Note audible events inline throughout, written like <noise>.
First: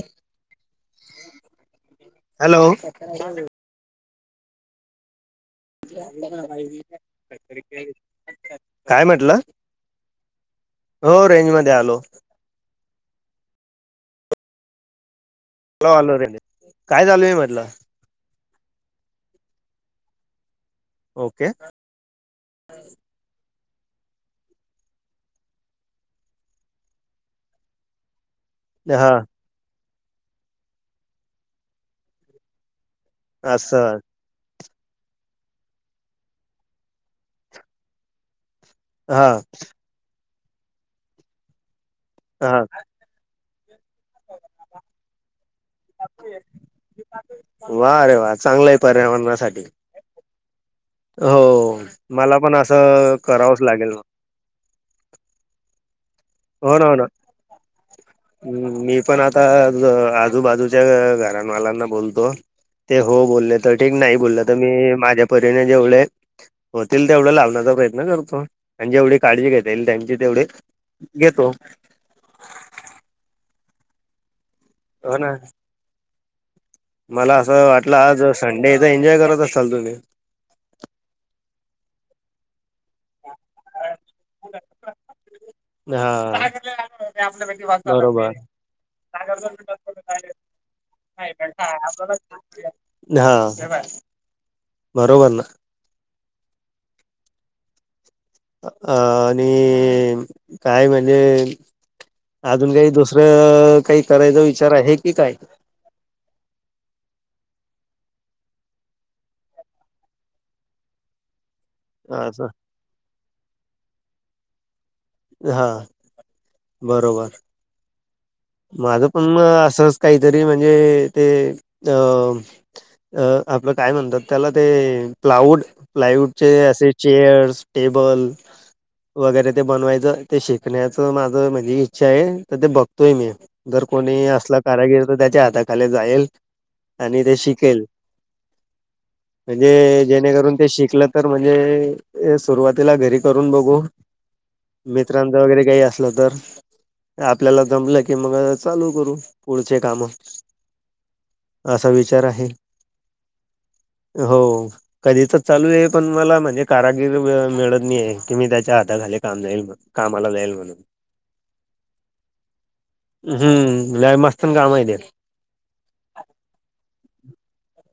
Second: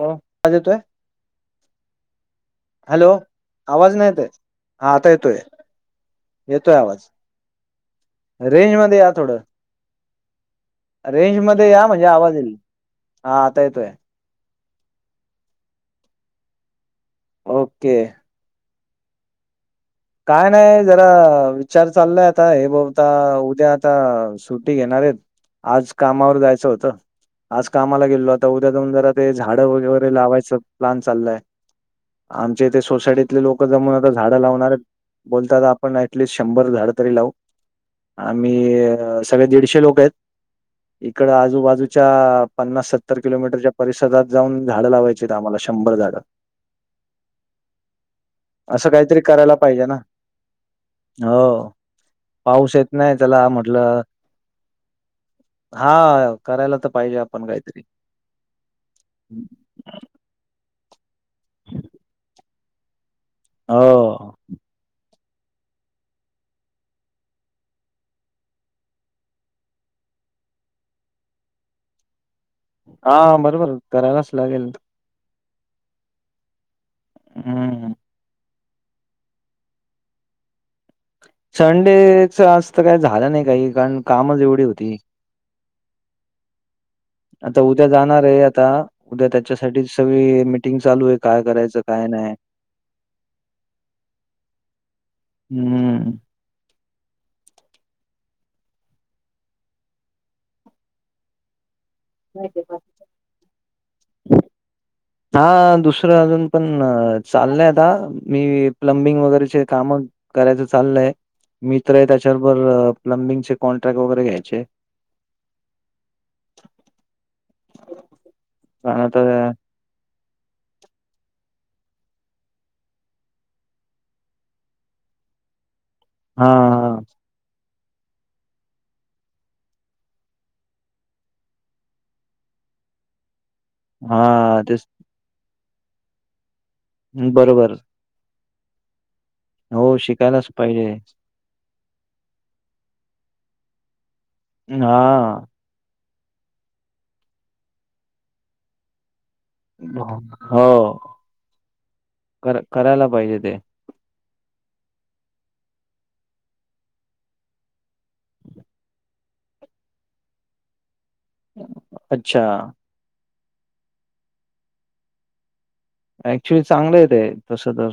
हो आवाज येतोय? <inaudible> हॅलो! आवाज नाही येते. हा आता येतोय. येतोय आवाज रेंज <inaudible> मध्ये काय या थोडं म्हटला? रेंज मध्ये या आलो म्हणजे आवाज येईल. हा आता येतोय. हला आलो रे, काय चालूय म्हणटल? ओके काय नाही जरा ओके विचार चाललाय आता हे बघता उद्या आता सुट्टी घेणार आहेत आज कामावर जायचं होतं. आज कामाला गेलोलात. आता उद्या जाऊन हा जरा ते झाडं वगे-वगैरे लावायचं प्लॅन चाललाय, आमच्या इथे सोसायटीत इथली लोकं जमून असं आता झाडं लावणार आहेत. बोलतात आपण ऍटलिस्ट शंभर झाड तरी लावू. आम्ही अ हा सगळे दीडशे लोकं आहेत. इकडं आजूबाजूच्या हा पन्नास सत्तर किलोमीटरच्या परिसरात जाऊन झाडं लावायची आहेत आम्हाला शंभर झाडं. वा रे वा चांगलं आहे पर्यावरणासाठी. हे ना, हो मला पण पाऊस येत नाही असं त्याला करावंच लागेल म्हटलं. मग. <inaudible> हा करायला तर पाहिजे आपण काहीतरी. हम् मी पण आता आजूबाजूच्या घरांवालांना बोलतो. ते हो बोलले तर ठीक नाही हो. बोललं तर मी माझ्या परीने जेवढे होतील तेवढं लावण्याचा प्रयत्न करतो आणि जेवढी काळजी घेता येईल त्यांची तेवढे घेतो. हा बरोबर आहे, करायलाच लागेल. हो ना. मला असं हं. वाटलं आज संडे आहे तर एन्जॉय करत असाल तुम्ही. संडेचं असतं काय झालं नाही काही कारण कामच एवढी होती. हा. <unintelligible> आता आपल्यापैकी, उद्या जाणार बरोबर आहे आता. उद्या त्याच्यासाठीच सगळी मीटिंग चालू आहे काय करायचं काय नाही. <unintelligible> हा. बरोबर ना. हम्म. अ आणि काय म्हणे अजून काही दुसरं काही करायचा विचार आहे की काय? हा दुस रं अजून पण चाललंय आता मी प्लंबिंग वगैरेचे कामं करायचं चाललंय मित्र आहे असं त्याच्याबरोबर प्लंमबिंगचे कॉन्ट्रॅक्ट वगैरे घ्यायचे. हा बरोबर, माझं पण असच- काहीतरी म्हणजे ते अ अ आपलं काय म्हणतात त्याला ते प्लायवूड प्लायवूड चे असे हां, चेअर्स, टेबल वगैरे ते बनवाय ते शिकण्याचं माझ म्हणी इच्छा आहे तर ते बघतोय मी. जर कोणी असला हां. तेच कारागिरी तर त्याच्या हाताखाली जाईल आणि ते बरोबर. शिकेल. हो, म्हणजे शिकायलाच जेणेकरून ते पाहिजे. शिकलं तर म्हणजे सुरुवातीला घरी करून बघू. मित्रांचं हां. वगैरे काही असलं तर, आपल्याला जमलं की मगं चालू करू. पुढचे कामं, हो, असा विचार आहे. कर करायला पाहिजे ते. <inaudible> हो. तर ही तर चालू आहे पण मला म्हणजे कारागिरी मिळत नाहीये की मी त्याच्या हाताखाली काम जाईल. कामाला जाईल म्हणून. अच्छा! हम्म लय मस्तन काम आहे ते. ऍक्च्युली चांगलं आहे ते तसं तर.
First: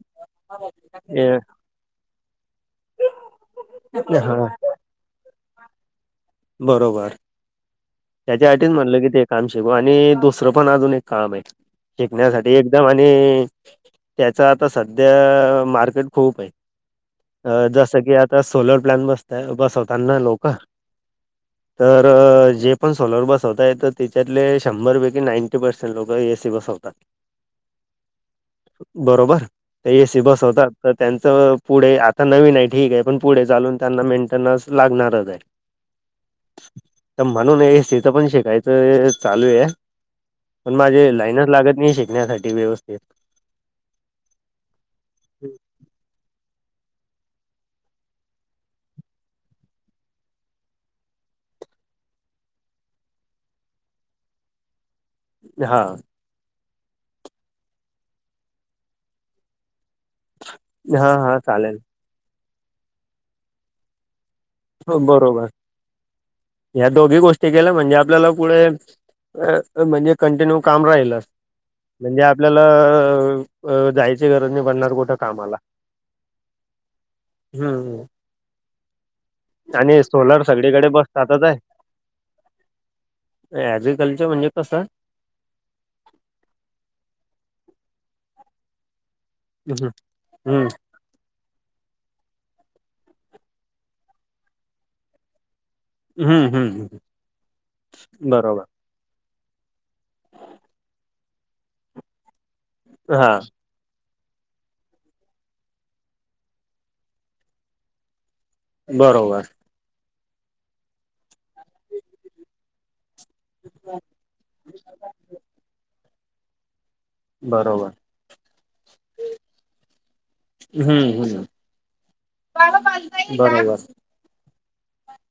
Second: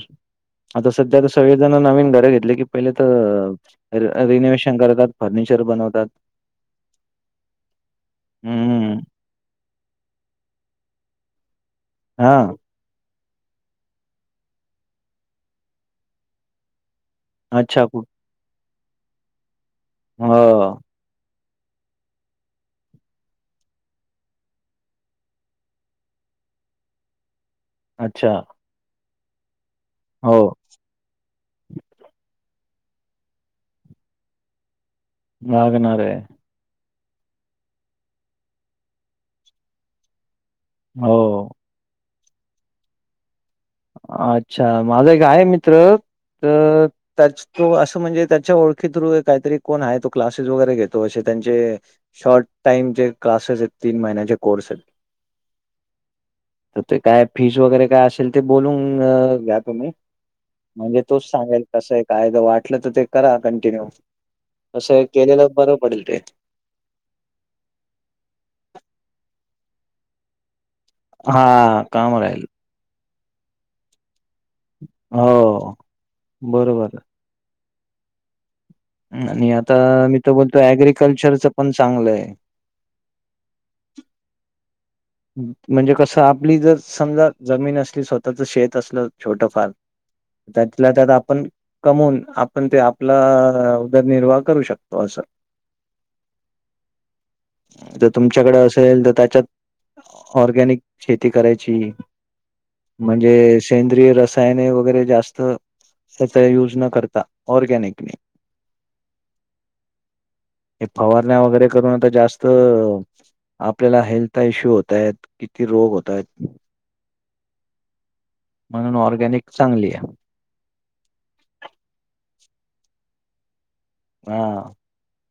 आता सध्या तर ते. सगळेजणं नवीन घरं घेतले की पहिले तर हा रिनोवेशन करतात. फर्निचर बनवतात. बरोबर, त्याच्यासाठीच हं, म्हणलं कि ते काम शिकू आणि दुसरं पण अजून एक काम आहे हां. शिकण्यासाठी एक तर म्हणे त्याचं आता सध्या मार्केट खूप आहे. अ अच्छा जसं कु की आता सोलर प्लॅन बसतय बसवताना लोकं. हो. तरं जे पण सोलर बसवता येत त्याच्यातले शंभरपैकी नाईंटी पर्सेंट लोकं ए. सी. बसवतात. <inaudible> अच्छा! बरोबर, ते ए. सी. हो बसवतात. तर त्यांचं पुढे आता नवीन आहे ठीक आहे पण पुढे चालून त्यांना मेंटेनन्स लागणारच. आहे लागणार आहे. तर म्हणून ए. सी. च पण शिकायचं चालू आहे. पण माझे हो. लाईनच लागत नाही शिकण्यासाठी व्यवस्थित. अच्छा! माझा एक आहे मित्र तर त्याच तो असं म्हणजे त्याच्या ओळखी थ्रू काहीतरी कोण आहे तो क्लासेस वगैरे घेतो असे त्यांचे. शॉर्ट टाइम जे क्लासेस आहेत तीन महिन्याचे कोर्स आहेत. हा. ते काय फीज वगैरे काय असेल ते बोलून घ्या तुम्ही. म्हणजे हा तूच हा सांगेल चालेल तसे. कायदा वाटलं तर ते करा कंटिन्यू, असं केलेलं बरं पडेल ते. या दोघी गोष्टी केल्या म्हणजे आपल्याला पुढे म्हणजे कंटिन्यू काम राहील. हा काम म्हणजे राहील. आपल्याला जायचं ची गरज नाही पडणार कुठं कामाला हो बरोबर. <unintelligible> हम्म. आणि आता आणि मी तो सोलार बोलतो सगळीकडे बसतातच अऍग्रिकल्चरच पण चांगलंय. ज्रि कल्चर म्हणजे कसं म्हणजे कसं आपली जर समजा जमीन असली स्वतःच शेत असलं. छोटफार हम्म त्यातला त्यात आपण कमवून आपण ते आपलं उदरनिर्वाह करू शकतो असं. हम्म हम्म <inaudible> जर तुमच्याकडे बरोबर असेल तर त्याच्यात ऑर्गनिक शेती करायची हा म्हणजे सेंद्रिय रसायने वगैरे जास्त त्याचा युज न करता ऑर्गनिक. बरोबर. ते फवारण्या वगैरे करून आता जास्त आपल्याला हेल्थ चे इश्यू होता येत किती रोग होत आहेत. बरोबर. म्हणून ऑर्गॅनिक चांगली आहे. हम्म हम् बरोबर. हा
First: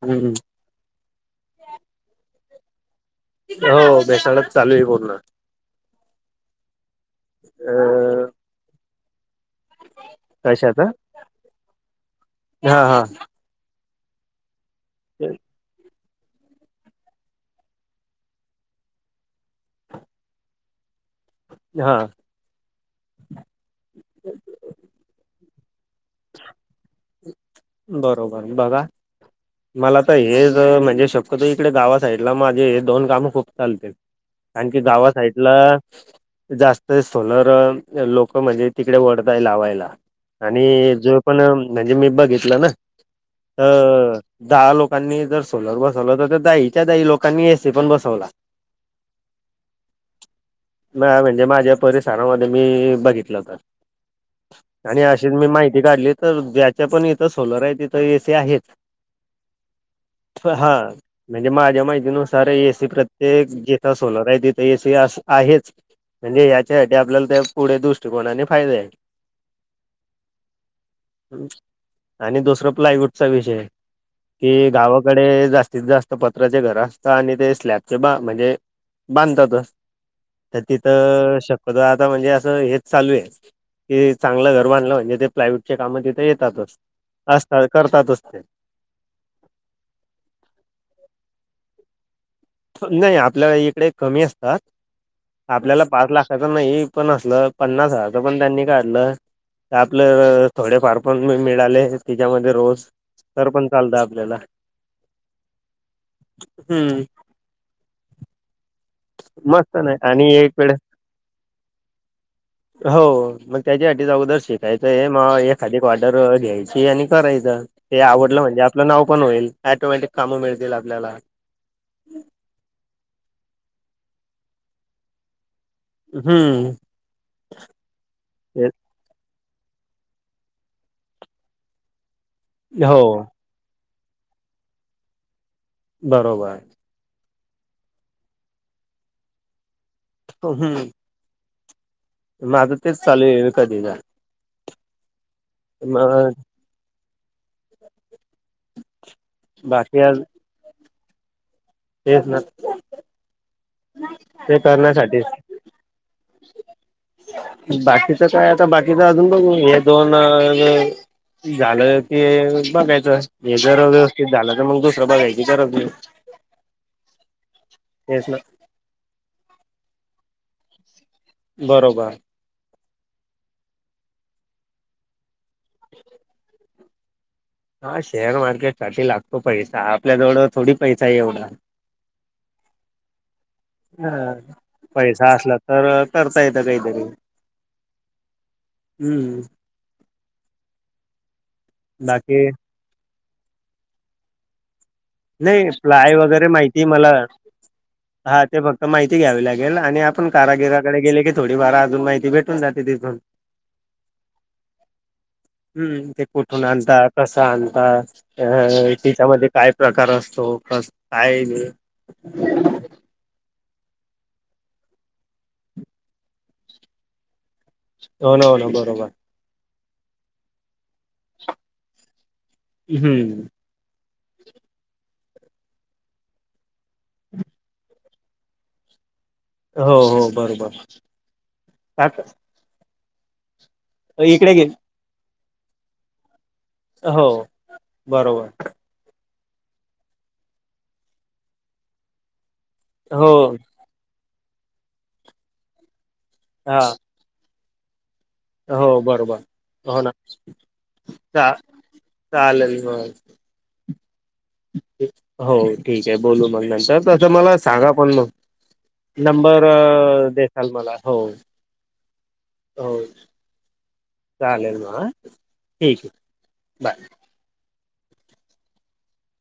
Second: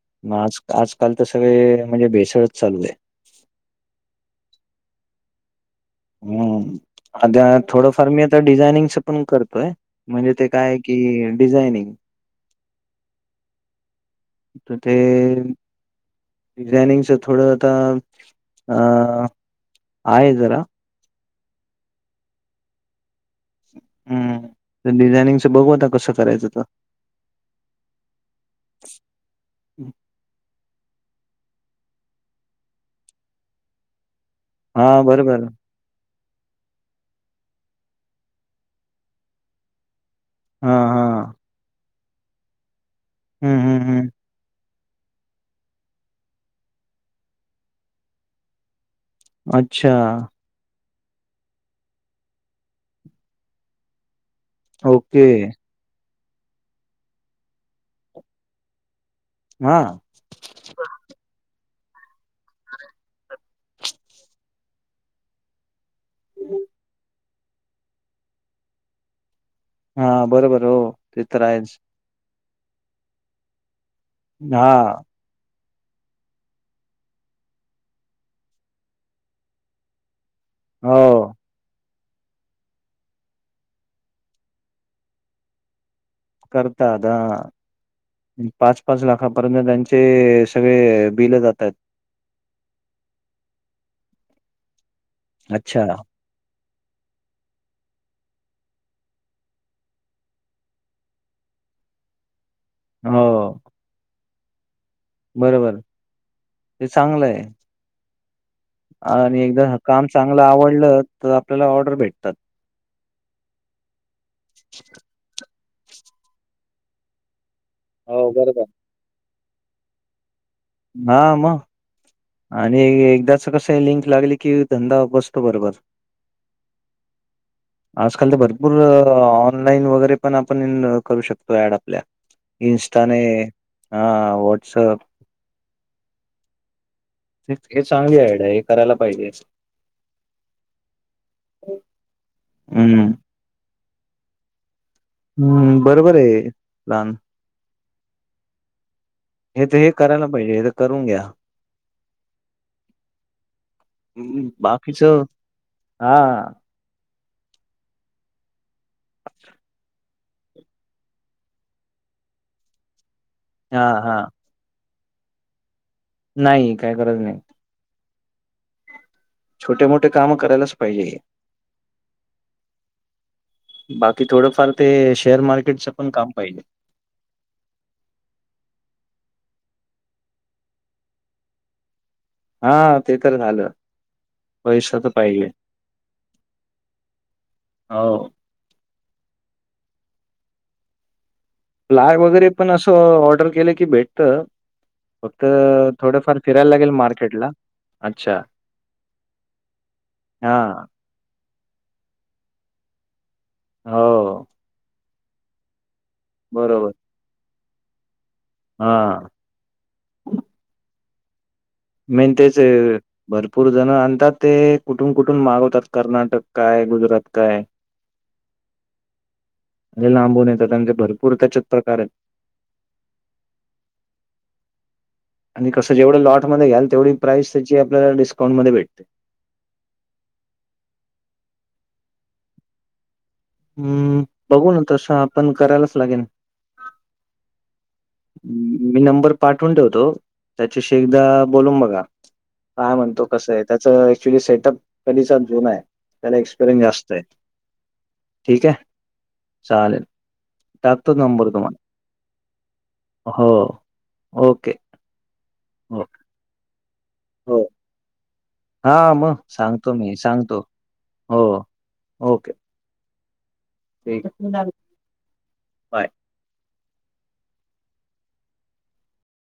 हम्म मग आज आजकाल तर सगळे म्हणजे भेसळच चालते. हो बेसाळाच चालू आहे पूर्ण. हम्म आता अ थोडंफार मी आता डिझायनिंगच पण करतोय. म्हणजे ते काय कशाच की डिझायनिंग हा हा. म्हणजे डिझायनिंगच थोडं आता अ आहे जरा. हा. हम् तर डिझायनिंगच बघू कसं करायचं <unintelligible> बरोबर बघा. मला तर हेच म्हणजे शक्यतो इकडे गावा साईडला माझे हे दोन कामं खूप चालते. आणखी हा गावा बरोबर. साइडला जास्त सोलर लोक म्हणजे तिकडे वढतय लावायला. हा आणि जो हा. पण म्हणजे मी बघितलं ना हम्म हम्म हम्म. तर दहा लोक लोकांनी जर सोलर बसवलं तर तर दाहीच्या दाही लोकांनी एस सी पण बसवला. अच्छा. हा म्हणजे माझ्या परिसरामध्ये मी बघितलं तर. आणि ओके. अशीच मी माहिती काढली तर ज्याच्या पण इथं सोलर आहे तिथं ए सी आहेत. हा. हा म्हणजे माझ्या माहितीनुसार एसी प्रत्येक जिथं सोलर आहे, तिथे एसी अस आहेच. म्हणजे याच्यासाठी आपल्याला त्या पुढील दुष्टिकोनाने फायदा आहे. हा, बरोबर हो. ते तर आहेच. आणि दुसरं प्लायवूडचा विषय की हा. गावाकडे जा तिथं जास्त पत्राचे घर असतात आणि ते स्लॅबचे बा म्हणजे बांधतातच. तर हो तिथं शक्यत आता म्हणजे असं हेच चालू आहे की चांगलं घर बांधलं म्हणजे ते प्लायवुड चे काम तिथं येत करता असतात करतातच ते. पाच-पाच लाखापर्यंत त्यांचे सगळे बिल जातात. नाही आपल्याला इकडे कमी असता. अच्छा. आपल्याला पाच लाखाच नाही पण असल पन्नास हजारचं पण त्यांनी काढलं आपलं थोडे फार पण मी मिळाले तिच्यामध्ये रोज तर हो पण चालत आपल्याला. बरोबर, हे हम्म चांगलं आहे. आणि एकदा मस्त नाही काम आणि चांगलं एक वेळ आवडलं तर आपल्याला ऑर्डर भेटतात. हो मग त्याच्यासाठी अगोदर शिकायचं आहे मा एखादी एक ऑर्डर घ्यायची आणि करायच ते हो आवडलं म्हणजे बरोबर. आपलं नाव पण होईल. ऑटोमॅटिक काम मिळतील. आपल्याला हा म. आणि एकदाच कस हे लिंक लागले कि धंदा बसतो बरोबर. हम्म. <inaudible> आजकाल तर ते भरपूर ऑनलाईन वगैरे पण आपण करू शकतो ऍड आपल्या. हो इंन्स्टाने हा वॉट्सअप. बरोबर. इतके चांगली आयडिया हे करायला पाहिजे. हम्. <unintelligible> माझं हम्म तेच चालू आहे विकत घेणार. हम्म, बरोबर मग आहे प्लॅन. <inaudible> हे तर हे बाकी आज करायला पाहिजे, हे तर करून घ्या. तेच ना. ते बाकीच करण्यासाठी. <inaudible> हा बाकीचं काय, आता बाकीच अजून बघू हे दोन मग झालं की बघायचं हे जर हा हा व्यवस्थित झालं. मग दुसरं बघायची गरज नाही. नाही, काही गरज नाही. तेच ना. छोटे-मोठे काम करायलाच पाहिजे. बरोबर. बाकी थोडंफार ते शेअर मार्केटच पण काम पाहिले. हा शेअर मार्केट साठी लागतो पैसा, आपल्याजवळं थोडी पैसा एवढा. हा ते तर झालं. हा तर पैसा पाहिजे असला तर करता येतं काहीतरी. हाव. हम्म. प्लाय बाकी वगैरे पण असं ऑर्डर केलं की भेटत. फक्त नाही प्लाय थोडंफार वगैरे फिरायला माहिती लागेल मला मार्केट ला. हा ते फक्त माहिती घ्यावी लागेल, आणि आपण हा कारागिराकडे गेले की थोडी वार अजून माहिती भेटून जाते तिथून. हो. हम्म, ते कुठून बरोबर आणता, कसं आणता. अ हा तिच्यामध्ये काय प्रकार असतो, काय मेन तेच भरपूर जण आणतात ते कुठून-कुठून मागवतात कर्नाटक काय, गुजरात काय. हो ना, हो ना बरोबर. म्हे लांबून येतात, त्यांचे भरपूर त्याचे प्रकार आहेत. हम्म. आणि कसं जेवढं लॉटमध्ये घ्याल, तेवढी प्राईस त्याची आपल्याला डिस्काउंट मध्ये भेटते. हो, हो, बरोबर का हम्म इकडे घे बघू ना तसं आपण करायलाच, लागेल. हो, बरोबर. मी नंबर पाठवून ठेवतो, त्याच्याशी एकदा बोलून बघा. काय म्हणतो हो कसं आहे, त्याच ऍक्च्युली सेटअप कलीचा जुणा आहे. त्याला हा एक्सपरिनस जास्त आहे. <inaudible> आहे हो बरोबर, हो चालेल ना, टाकतो नंबर चा तुम्हाला चालेल मग. हो ओके. हो ठीक आहे बोलू मग नंतर तसं मला हो सांगा पण मग हां मग नंबर, सांगतो मी सांगतो देसाल मला हो. ओके <inaudible> हो, ठीक आहे चालेल म बाय. ठीक आहे, बाय.